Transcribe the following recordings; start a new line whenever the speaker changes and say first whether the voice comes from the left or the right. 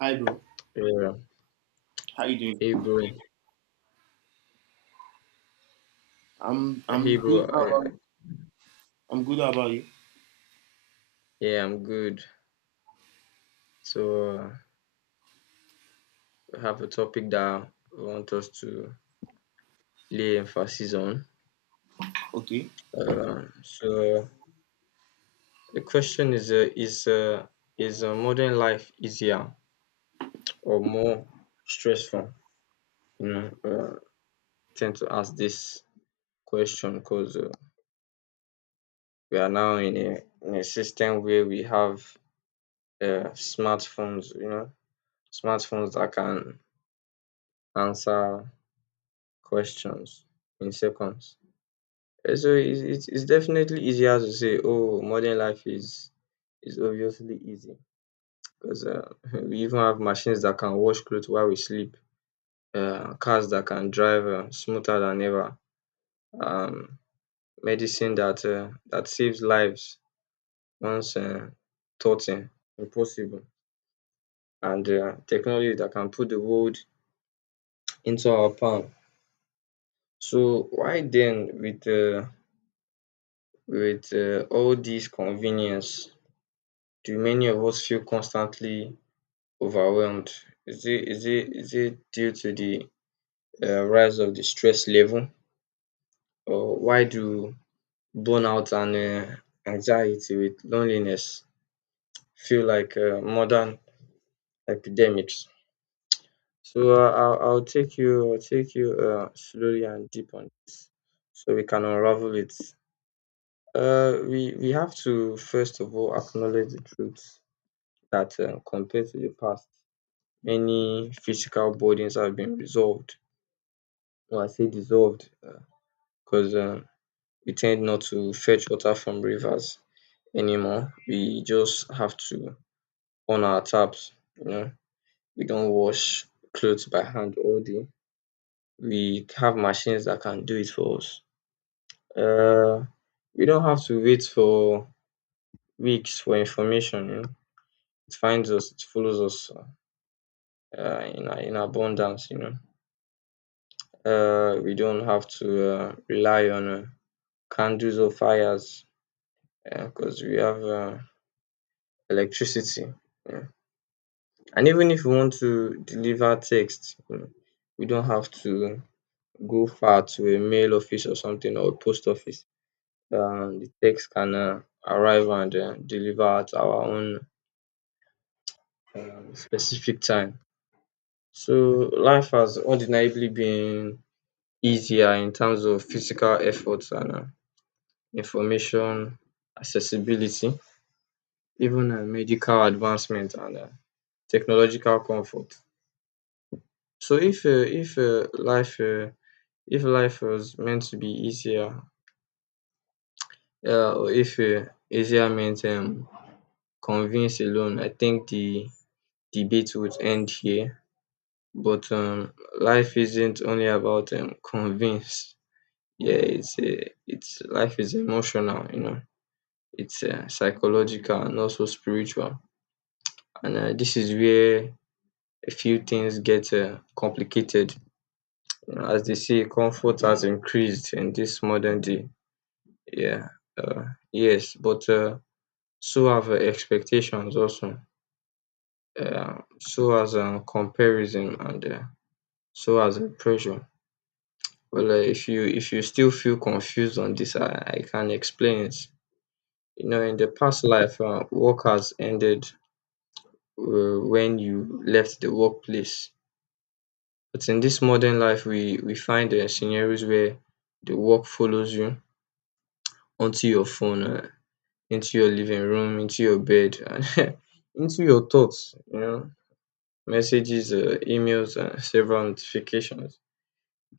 right: Hi, bro.
left: Yeah.
right: How you
left: Hey,
right: doing?
left: bro.
right: I'm
left: Hey,
right: I'm
left: bro.
right: good. How about I'm good. How about you?
left: Yeah, I'm good. So, we have a topic that we want us to lay emphasis on.
right: Okay.
left: So, the question is: is modern life easier or more stressful? You know, tend to ask this question because we are now in a system where we have smartphones. You know, smartphones that can answer questions in seconds. So it's definitely easier to say, oh, modern life is obviously easy because we even have machines that can wash clothes while we sleep, cars that can drive smoother than ever, um, medicine that saves lives once thought impossible, and technology that can put the world into our palm. So why then with all this convenience do many of us feel constantly overwhelmed? Is it due to the rise of the stress level, or why do burnout and anxiety with loneliness feel like modern epidemics? So I'll take you slowly and deep on this, so we can unravel it. We have to first of all acknowledge the truth that compared to the past, many physical burdens have been resolved or I say dissolved because we tend not to fetch water from rivers anymore. We just have to on our taps. You know, we don't wash clothes by hand all day. We have machines that can do it for us. Uh, we don't have to wait for weeks for information. You know, it finds us, it follows us in abundance. You know, we don't have to rely on candles or fires because we have electricity. Yeah. And even if we want to deliver text, we don't have to go far to a mail office or something or a post office. The text can arrive and deliver at our own specific time. So life has undeniably been easier in terms of physical efforts and information accessibility, even medical advancement and technological comfort. So if life was meant to be easier, or if easier meant convince alone, I think the debate would end here. But life isn't only about convince. Yeah, it's life is emotional, you know. It's psychological and also spiritual. And this is where a few things get complicated. You know, as they say, comfort has increased in this modern day. Yeah, uh, yes, but. So have expectations also, so as comparison and so as pressure. Well, if you still feel confused on this, I can explain it. You know, in the past life, work has ended when you left the workplace. But in this modern life, we find scenarios where the work follows you onto your phone, into your living room, into your bed, and into your thoughts. You know, messages, emails, and several notifications.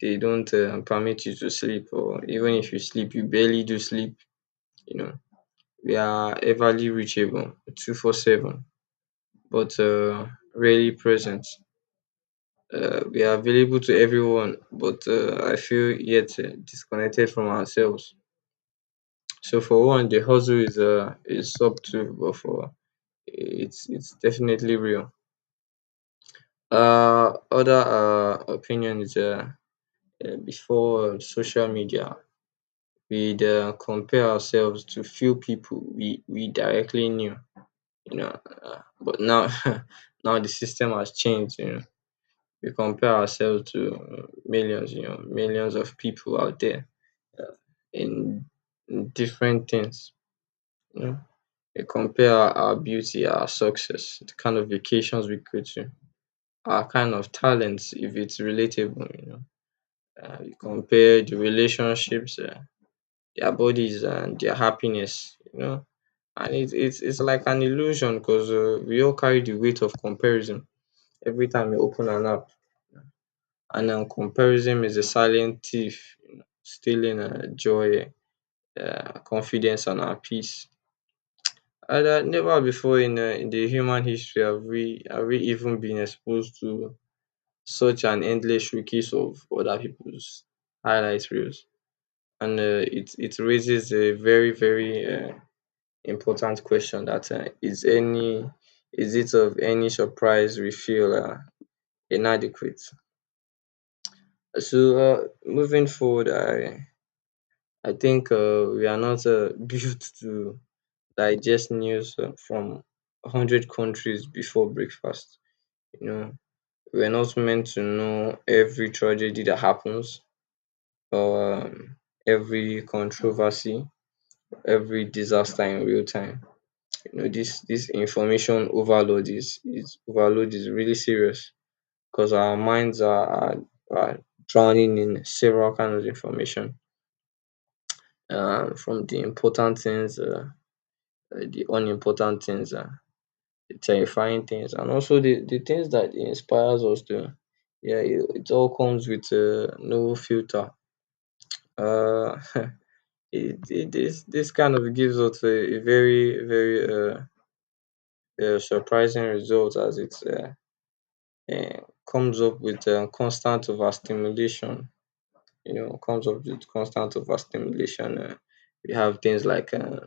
left: They don't permit you to sleep, or even if you sleep, you barely do sleep. You know, we are everly reachable, 24/7, but rarely present. We are available to everyone, but I feel yet disconnected from ourselves. So for one, the hustle is subtle, but for it's definitely real. Other opinion is before social media, we'd compare ourselves to few people we directly knew, you know. But now, now the system has changed, you know. We compare ourselves to millions, you know, millions of people out there in different things, you know. We compare our beauty, our success, the kind of vacations we go to, our kind of talents, if it's relatable, you know. We compare the relationships, their bodies and their happiness, you know. And it's like an illusion because we all carry the weight of comparison every time you open an app. And comparison is a silent thief, you know, stealing joy, confidence, and our peace. And that never before in the human history have we even been exposed to such an endless showcase of other people's highlight reels. And it raises a very very important question that is it of any surprise we feel inadequate? So moving forward, I think we are not built to digest news from 100 countries before breakfast. You know, we're not meant to know every tragedy that happens, or every controversy, every disaster in real time. You know, this information overload is overload is really serious because our minds are drowning in several kinds of information, from the important things, the unimportant things, the terrifying things, and also the things that inspires us to. Yeah, it all comes with no filter uh it this kind of gives us a very very surprising result as it's eh, comes up with constant overstimulation. You know, comes up with constant overstimulation. We have things like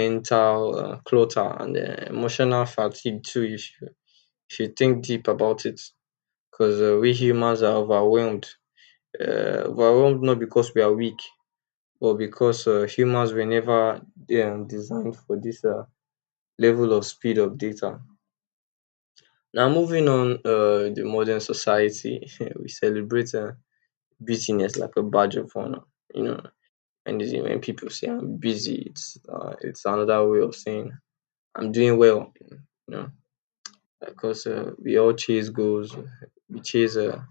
left: mental clutter and emotional fatigue too. If you think deep about it, because we humans are overwhelmed. Uh, overwhelmed not because we are weak, but because humans were never designed for this level of speed of data. Now, moving on, the modern society, we celebrate busyness like a badge of honor, you know. And is it when people say I'm busy, it's another way of saying I'm doing well, you know. Because we all chase goals, we chase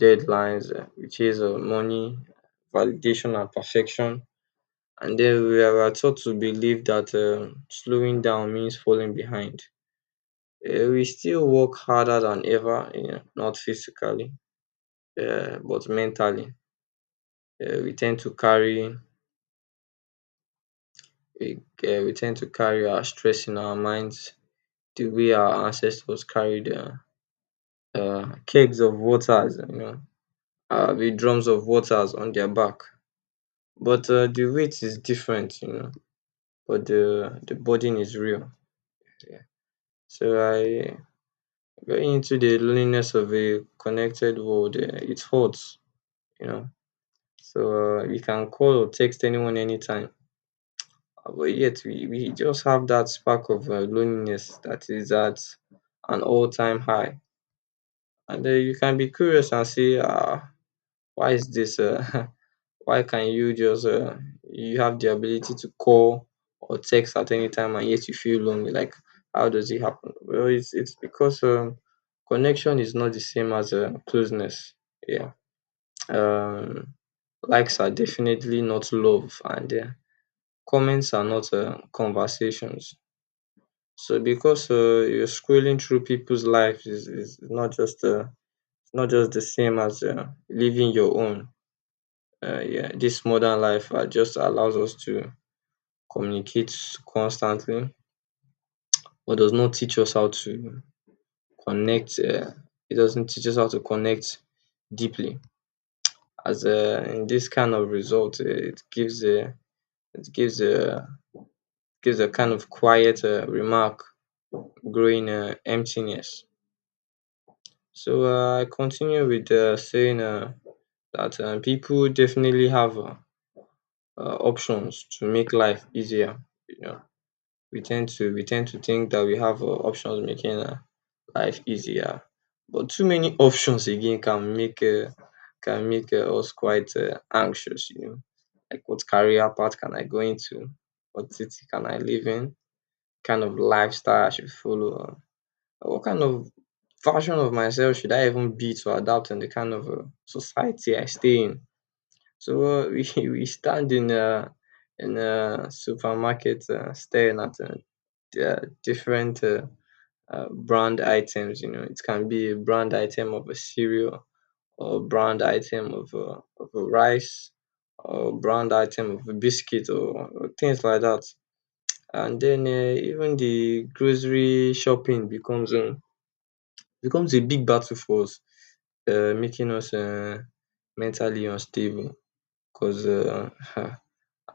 left: deadlines, we chase money, validation, and perfection. And then we are taught to believe that slowing down means falling behind. We still work harder than ever, you know, not physically, but mentally. Uh, we tend to carry we, we tend to carry our stress in our minds the way our ancestors carried kegs of waters, you know, with drums of waters on their back. But the weight is different, you know, but the burden is real. Yeah. So I going into the loneliness of a connected world, it hurts, you know. So you can call or text anyone anytime. But yet we just have that spark of loneliness that is at an all time high. And then you can be curious and say, ah, why is this? Why can you you have the ability to call or text at any time and yet you feel lonely? Like, how does it happen? Well, it's because connection is not the same as closeness. Yeah. Um, likes are definitely not love, and comments are not conversations. So because you're scrolling through people's lives is not just the same as living your own. Yeah, this modern life just allows us to communicate constantly, but does not teach us how to connect. It doesn't teach us how to connect deeply. As in this kind of result, it gives a kind of quiet remark, growing emptiness. So I continue with saying that people definitely have options to make life easier. You know, we tend to think that we have options making life easier, but too many options again can make us quite anxious. You know, like what career path can I go into? What city can I live in? Kind of lifestyle I should follow? What kind of version of myself should I even be to adapt in the kind of society I stay in? So we stand in a supermarket staring at different brand items. You know, it can be a brand item of a cereal, or brand item of a rice, or brand item of a biscuit, or things like that. And then even the grocery shopping becomes a big battle for us, making us mentally unstable. Because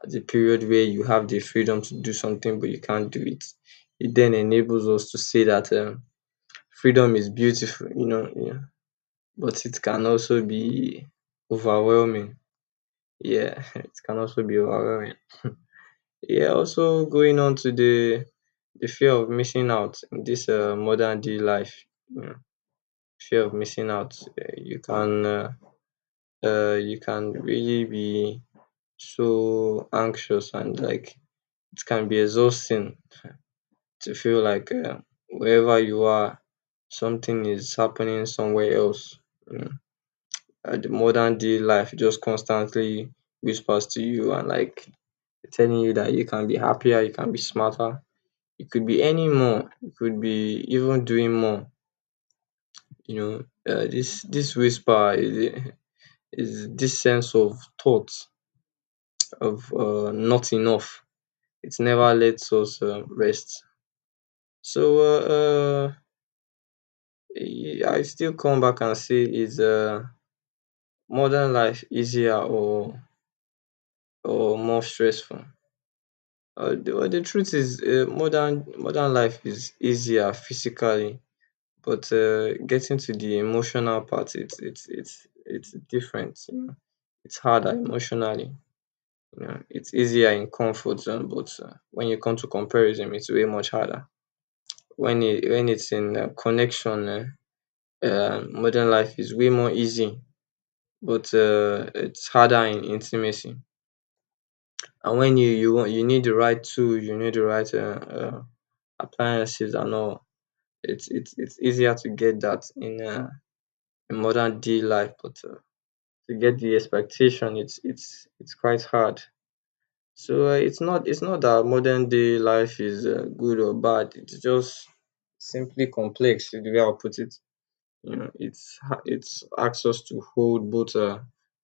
left: the period where you have the freedom to do something but you can't do it, it then enables us to say that freedom is beautiful, you know, yeah, but it can also be overwhelming. Yeah, it can also be overwhelming. Yeah, also going on to the fear of missing out in this modern day life. You know, fear of missing out. You can really be so anxious, and like it can be exhausting to feel like, wherever you are, something is happening somewhere else. You know, the modern day life just constantly whispers to you, and like telling you that you can be happier, you can be smarter, you could be any more, you could be even doing more. You know, this whisper is this sense of thought of not enough. It never lets us rest. So uh, uh, I still come back and say, is, modern life easier, or more stressful? Well, the truth is, modern life is easier physically, but, getting to the emotional part, it's different. You know? It's harder emotionally. You know? It's easier in comfort zone, but, when you come to comparison, it's way much harder. When it's in, connection, modern life is way more easy, but, it's harder in intimacy. And when you want you need the right tool, you need the right, uh, appliances and all, it's easier to get that in, in modern day life, but, to get the expectation, it's quite hard. So, it's not that modern day life is, good or bad. It's just simply complex is the way I'll put it. You know it's asks us to hold both,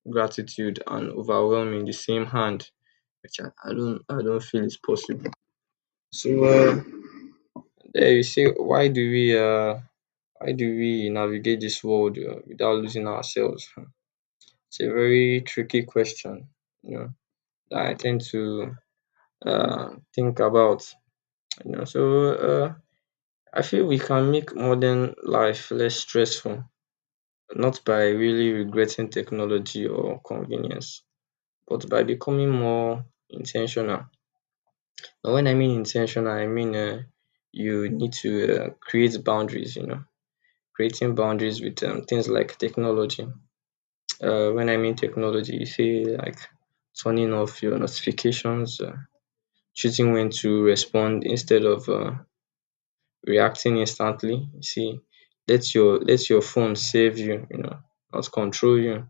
left: gratitude and overwhelming in the same hand, which I don't feel is possible. So there, you see, why do we navigate this world, without losing ourselves. Hmm. It's a very tricky question you know that I tend to uh think about. So I feel we can make modern life less stressful, not by really regretting technology or convenience, but by becoming more intentional. And when I mean intentional, I mean, you need to, create boundaries, creating boundaries with, things like technology. When I mean technology, you say like turning off your notifications, choosing when to respond instead of, reacting instantly. You see, let your phone save you, not control you.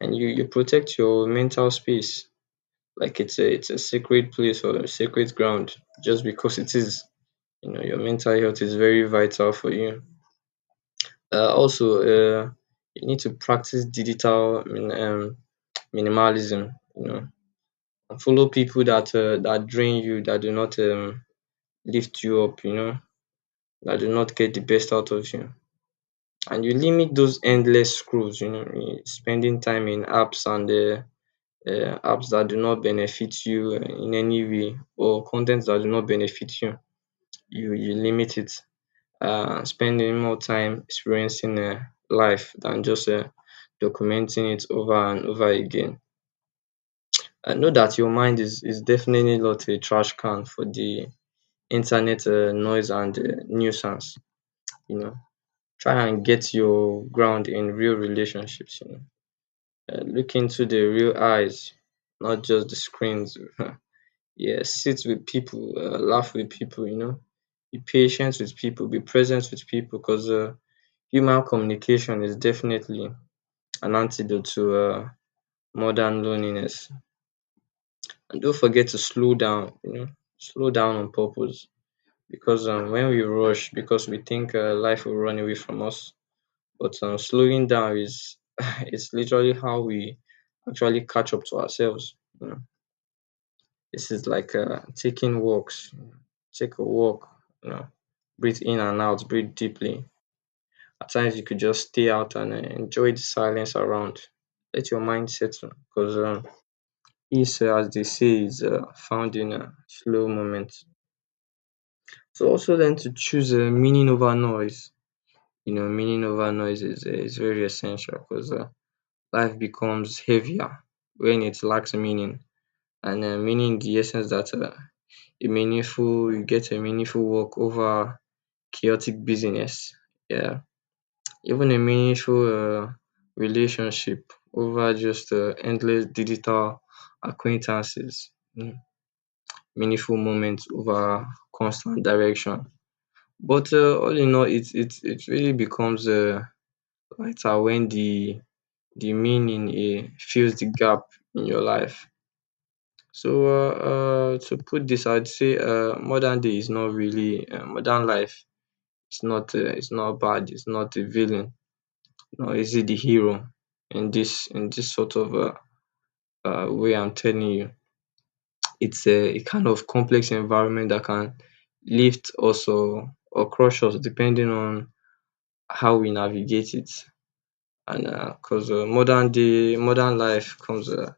left: And you protect your mental space like it's a sacred place or a sacred ground, just because it is. You know your mental health is very vital for you. Also, you need to practice digital minimalism. And follow people that drain you, that do not, lift you up, that do not get the best out of you. And you limit those endless scrolls. Spending time in apps and, apps that do not benefit you in any way, or content that do not benefit you, you limit it. Spending more time experiencing, life than just, documenting it over and over again. I know that your mind is definitely not a trash can for the internet, noise and, nuisance. You know, try and get your ground in real relationships. Look into the real eyes, not just the screens. Yeah, sit with people, laugh with people, be patient with people, be present with people, because, human communication is definitely an antidote to, modern loneliness. And don't forget to slow down. Slow down on purpose, because, when we rush, because we think, life will run away from us, but, slowing down is it's literally how we actually catch up to ourselves. This is like, taking walks. Take a walk, you know, breathe in and out, breathe deeply. At times you could just stay out and, enjoy the silence around. Let your mind settle, because, peace, as they say, is, found in, slow moments. So, also then, to choose, meaning over noise. Meaning over noise is very essential, because, life becomes heavier when it lacks meaning. And meaning, the essence that, a meaningful you get a meaningful work over chaotic business. Yeah. Even a meaningful, relationship over just, endless digital acquaintances. Mm. Meaningful moments over constant direction. But, all in all, it really becomes, lighter when the meaning, fills the gap in your life. So, to put this, I'd say, modern day is not really modern life. It's not, it's not bad. It's not a villain. No, is it the hero in this sort of, way. I'm telling you, it's a kind of complex environment that can lift us, or crush us depending on how we navigate it. And because modern life comes,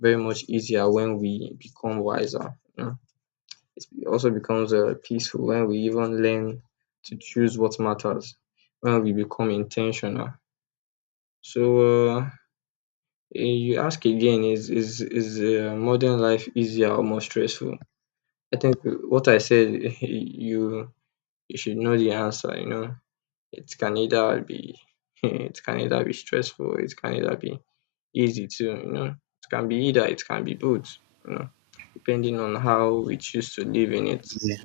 left: very much easier when we become wiser. You know? It also becomes, peaceful when we even learn to choose what matters, when we become intentional. So, uh, you ask again, is modern life easier or more stressful? I think, what I said, you you should know the answer. It can either be it can either be stressful, it can either be easy too. It can be either, it can be both. You know, Depending on how we choose to live in it.
right: Yeah,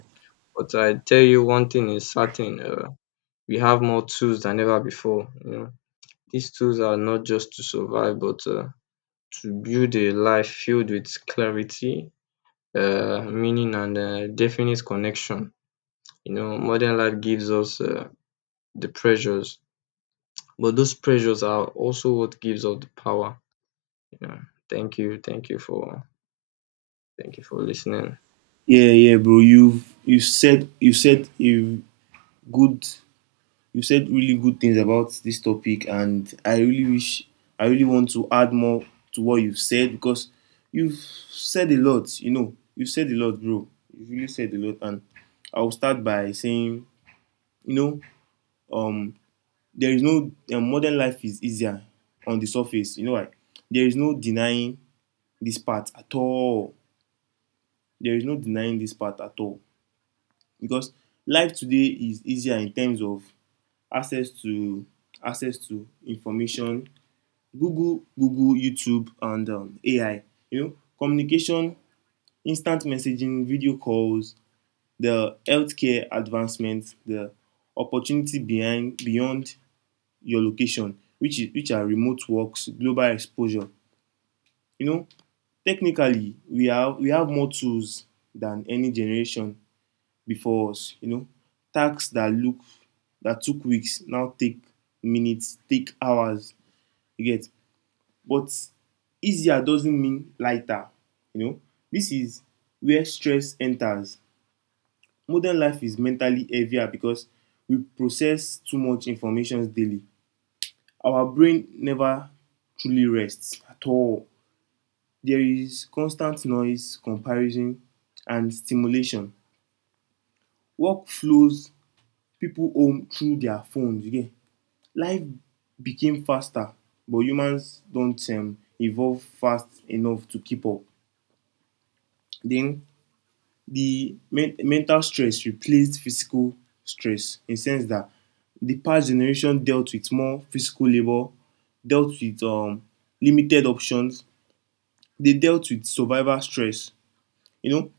left: But I tell you, one thing is certain: we have more tools than ever before. These tools are not just to survive, but, to build a life filled with clarity, meaning, and, definite connection. Modern life gives us, the pressures, but those pressures are also what gives us the power. You know, thank you, thank you for, thank you for listening.
right: yeah, yeah, bro. You good. You said really good things about this topic, and I really want to add more to what you've said because you've said a lot. You know, you've said a lot, bro. You've really said a lot, and I'll start by saying, you know, um, there is no modern life is easier on the surface. There is no denying this part at all. There is no denying this part at all because life today is easier in terms of access to access to information, Google, YouTube, and AI. You know, communication, instant messaging, video calls, the healthcare advancements, the opportunity behind beyond your location, which are remote works, global exposure. You know, technically, we have more tools than any generation before us. You know, tasks that look that took weeks now take minutes, take hours. You get, but easier doesn't mean lighter. You know, this is where stress enters. Modern life is mentally heavier because we process too much information daily. Our brain never truly rests at all. There is constant noise, comparison, and stimulation. Work flows people home through their phones. You get life became faster, but humans don't evolve fast enough to keep up. Then mental stress replaced physical stress in the sense that the past generation dealt with more physical labor, dealt with limited options, they dealt with survival stress. You know,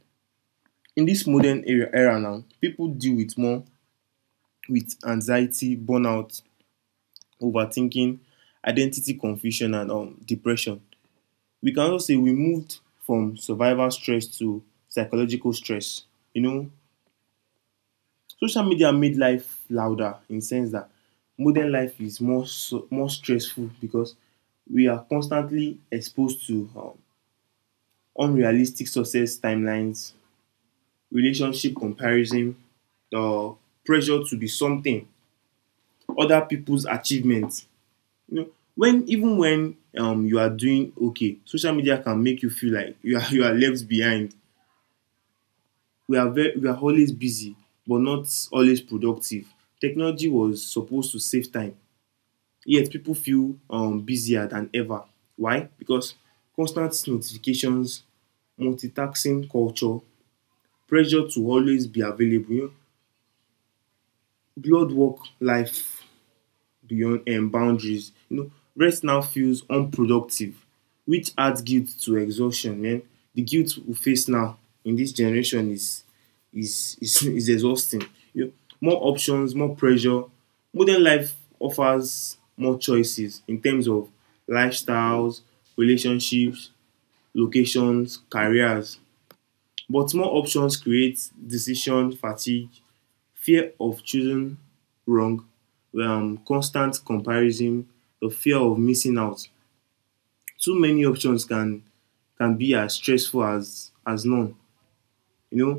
right: in this modern era now, people deal with more with anxiety, burnout, overthinking, identity confusion, and depression. We can also say we moved from survival stress to psychological stress. You know, social media made life louder in the sense that modern life is more stressful because we are constantly exposed to unrealistic success timelines, relationship comparison, the pressure to be something, other people's achievements. You know, when even when you are doing okay, social media can make you feel like you are you are left behind. We are always busy but not always productive. Technology was supposed to save time, yet people feel busier than ever. Why? Because constant notifications, multitasking culture, pressure to always be available, you know, blurred work life beyond boundaries. You know, rest now feels unproductive, which adds guilt to exhaustion. Man, the guilt we face now in this generation is is exhausting. You know, more options, more pressure. Modern life offers more choices in terms of lifestyles, relationships, locations, careers. But more options create decision fatigue, fear of choosing wrong, constant comparison, the fear of missing out. Too many options can be as stressful as none. You know,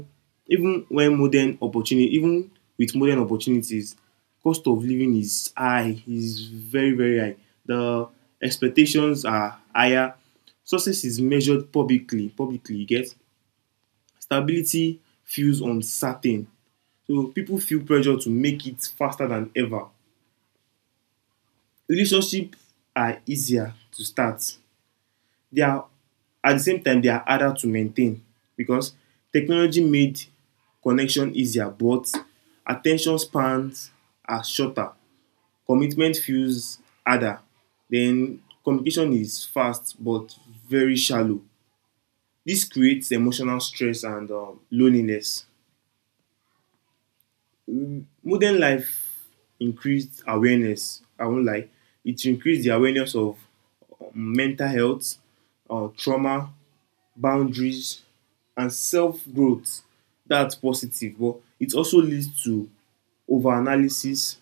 right: even with modern opportunities, cost of living is high, is very very high. The expectations are higher. Success is measured publicly. Publicly, you get stability feels uncertain. So people feel pressure to make it faster than ever. Relationships are easier to start, they are at the same time they are harder to maintain because technology made connection easier, but attention spans are shorter, commitment feels harder. Then communication is fast but very shallow. This creates emotional stress and loneliness. Modern life increased awareness, I won't lie, it increased the awareness of mental health, trauma, boundaries, and self growth. That's positive, but it also leads to over analysis,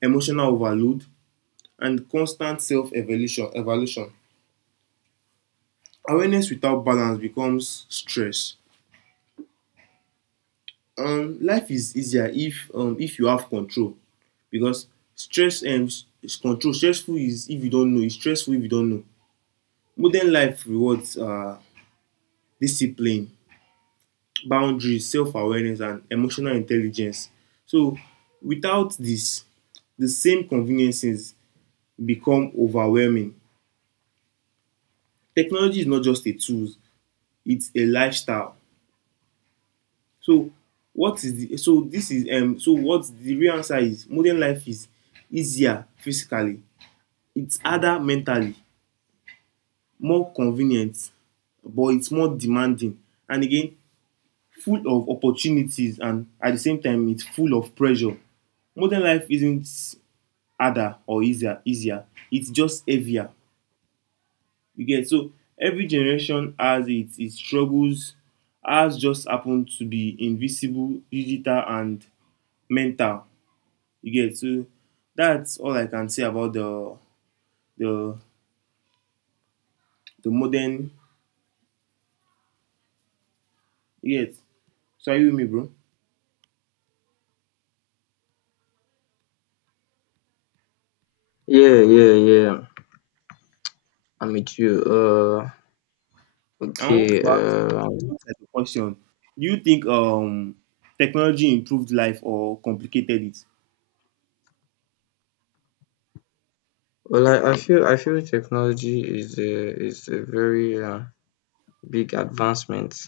right: emotional overload, and constant self evolution evaluation. Awareness without balance becomes stress. Life is easier if you have control, because stress um, stressful is if you don't know. Modern life rewards discipline, boundaries, self-awareness, and emotional intelligence. So without this, the same conveniences become overwhelming. Technology is not just a tool, it's a lifestyle. So what is the so this is so what the real answer is modern life is easier physically, it's harder mentally, more convenient but it's more demanding, and again full of opportunities and at the same time it's full of pressure. Modern life isn't harder or easier. It's just heavier. You get? So every generation has its struggles. Ours just happen to be invisible, digital, and mental. You get? So that's all I can say about the the modern, you get. So are you with me, bro?
left: Yeah, yeah, yeah. I'm with you.
right: I want
left: Okay.
right: to ask like a question. Do you think technology improved life or complicated it?
left: Well, I feel technology is a very, big advancement,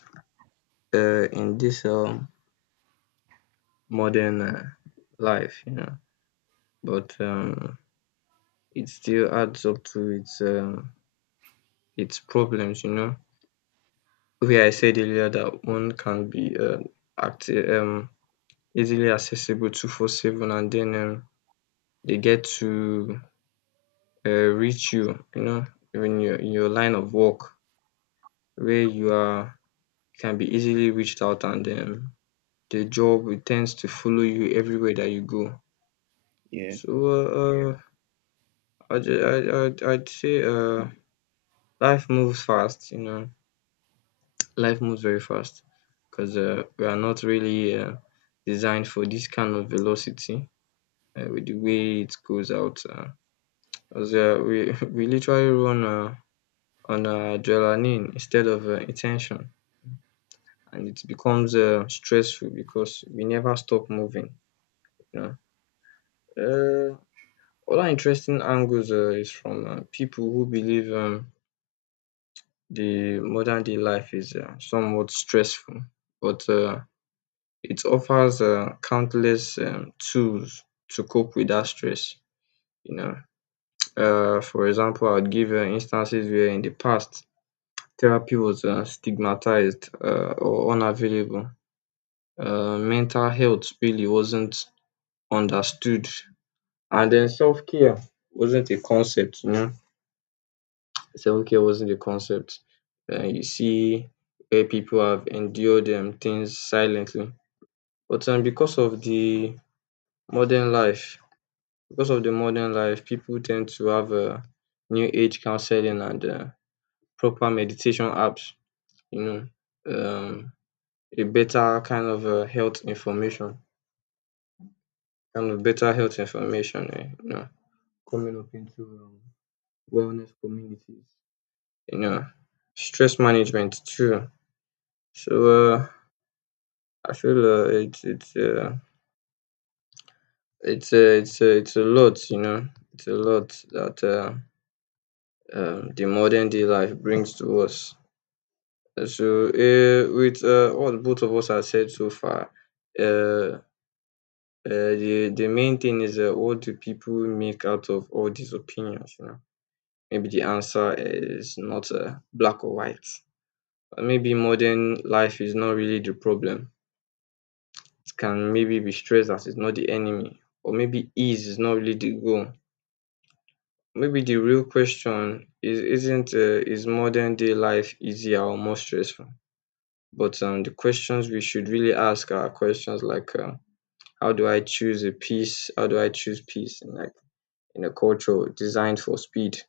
left: in this, modern, life. But, it still adds up to its problems. Where I said earlier that one can be, acti- um, easily accessible 24/7, and then, they get to, reach you. When you're in your line of work, where you are can be easily reached out, and, the job will tends to follow you everywhere that you go.
right: Yeah.
left: So, I'd say, life moves fast. Life moves very fast, because, we are not really, designed for this kind of velocity, with the way it goes out. 'Cause, we, we literally run, on, adrenaline instead of, intention, and it becomes, stressful because we never stop moving. You know? uh, Other interesting angles, is from, people who believe, the modern day life is, somewhat stressful, but, it offers, countless, tools to cope with that stress. You know, for example, I would give, instances where in the past, therapy was, stigmatized, or unavailable. Mental health really wasn't understood, and then self care wasn't a concept. Self care wasn't a concept. You see, where people have endured, things silently, but, because of the modern life because of the modern life, people tend to have, new age counseling and, proper meditation apps, you know, um, a better kind of, health information, kind of better health information. Coming up into, wellness communities, you know, stress management too. So I feel, it's a lot. It's a lot that, the modern day life brings to us. So, with, what both of us have said so far, uh, uh, the main thing is, what do people make out of all these opinions? Maybe the answer is not, black or white. Maybe modern life is not really the problem. It can maybe be stressed as it's not the enemy, or maybe ease is not really the goal. Maybe the real question is isn't, is modern day life easier or more stressful? But, the questions we should really ask are questions like, how do I choose a piece? How do I choose peace in a culture designed for speed,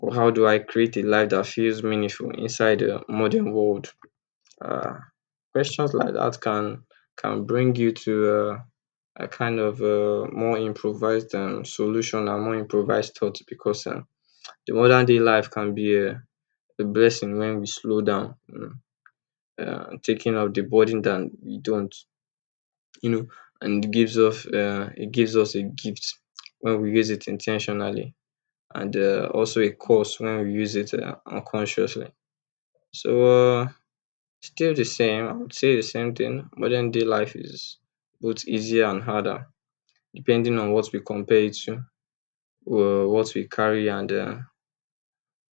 left: or how do I create a life that feels meaningful inside a modern world? Uh, Questions like that can bring you to, a kind of, more improvised, solution, and more improvised thought, because, the modern day life can be a blessing when we slow down, taking off the burden that we don't. you know, and it gives us a gift when we use it intentionally, and, also a curse when we use it, unconsciously. So, still the same, I would say the same thing. Modern day life is both easier and harder, depending on what we compare it to, what we carry, and, uh,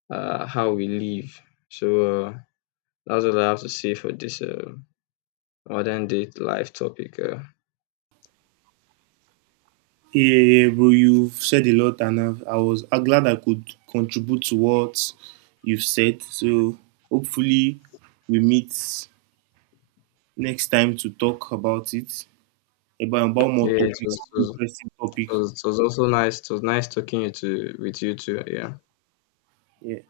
left: uh, how we live. So, that's what I have to say for this, modern day life topic.
right: Yeah, yeah, bro. You've said a lot, and I'm glad I could contribute to what you've said. So hopefully we meet next time to talk about it, about more
left: Yeah,
right: topics,
left: it
right: interesting topics.
left: was so it was also nice. It was nice talking you to with you too. Yeah.
right: Yeah.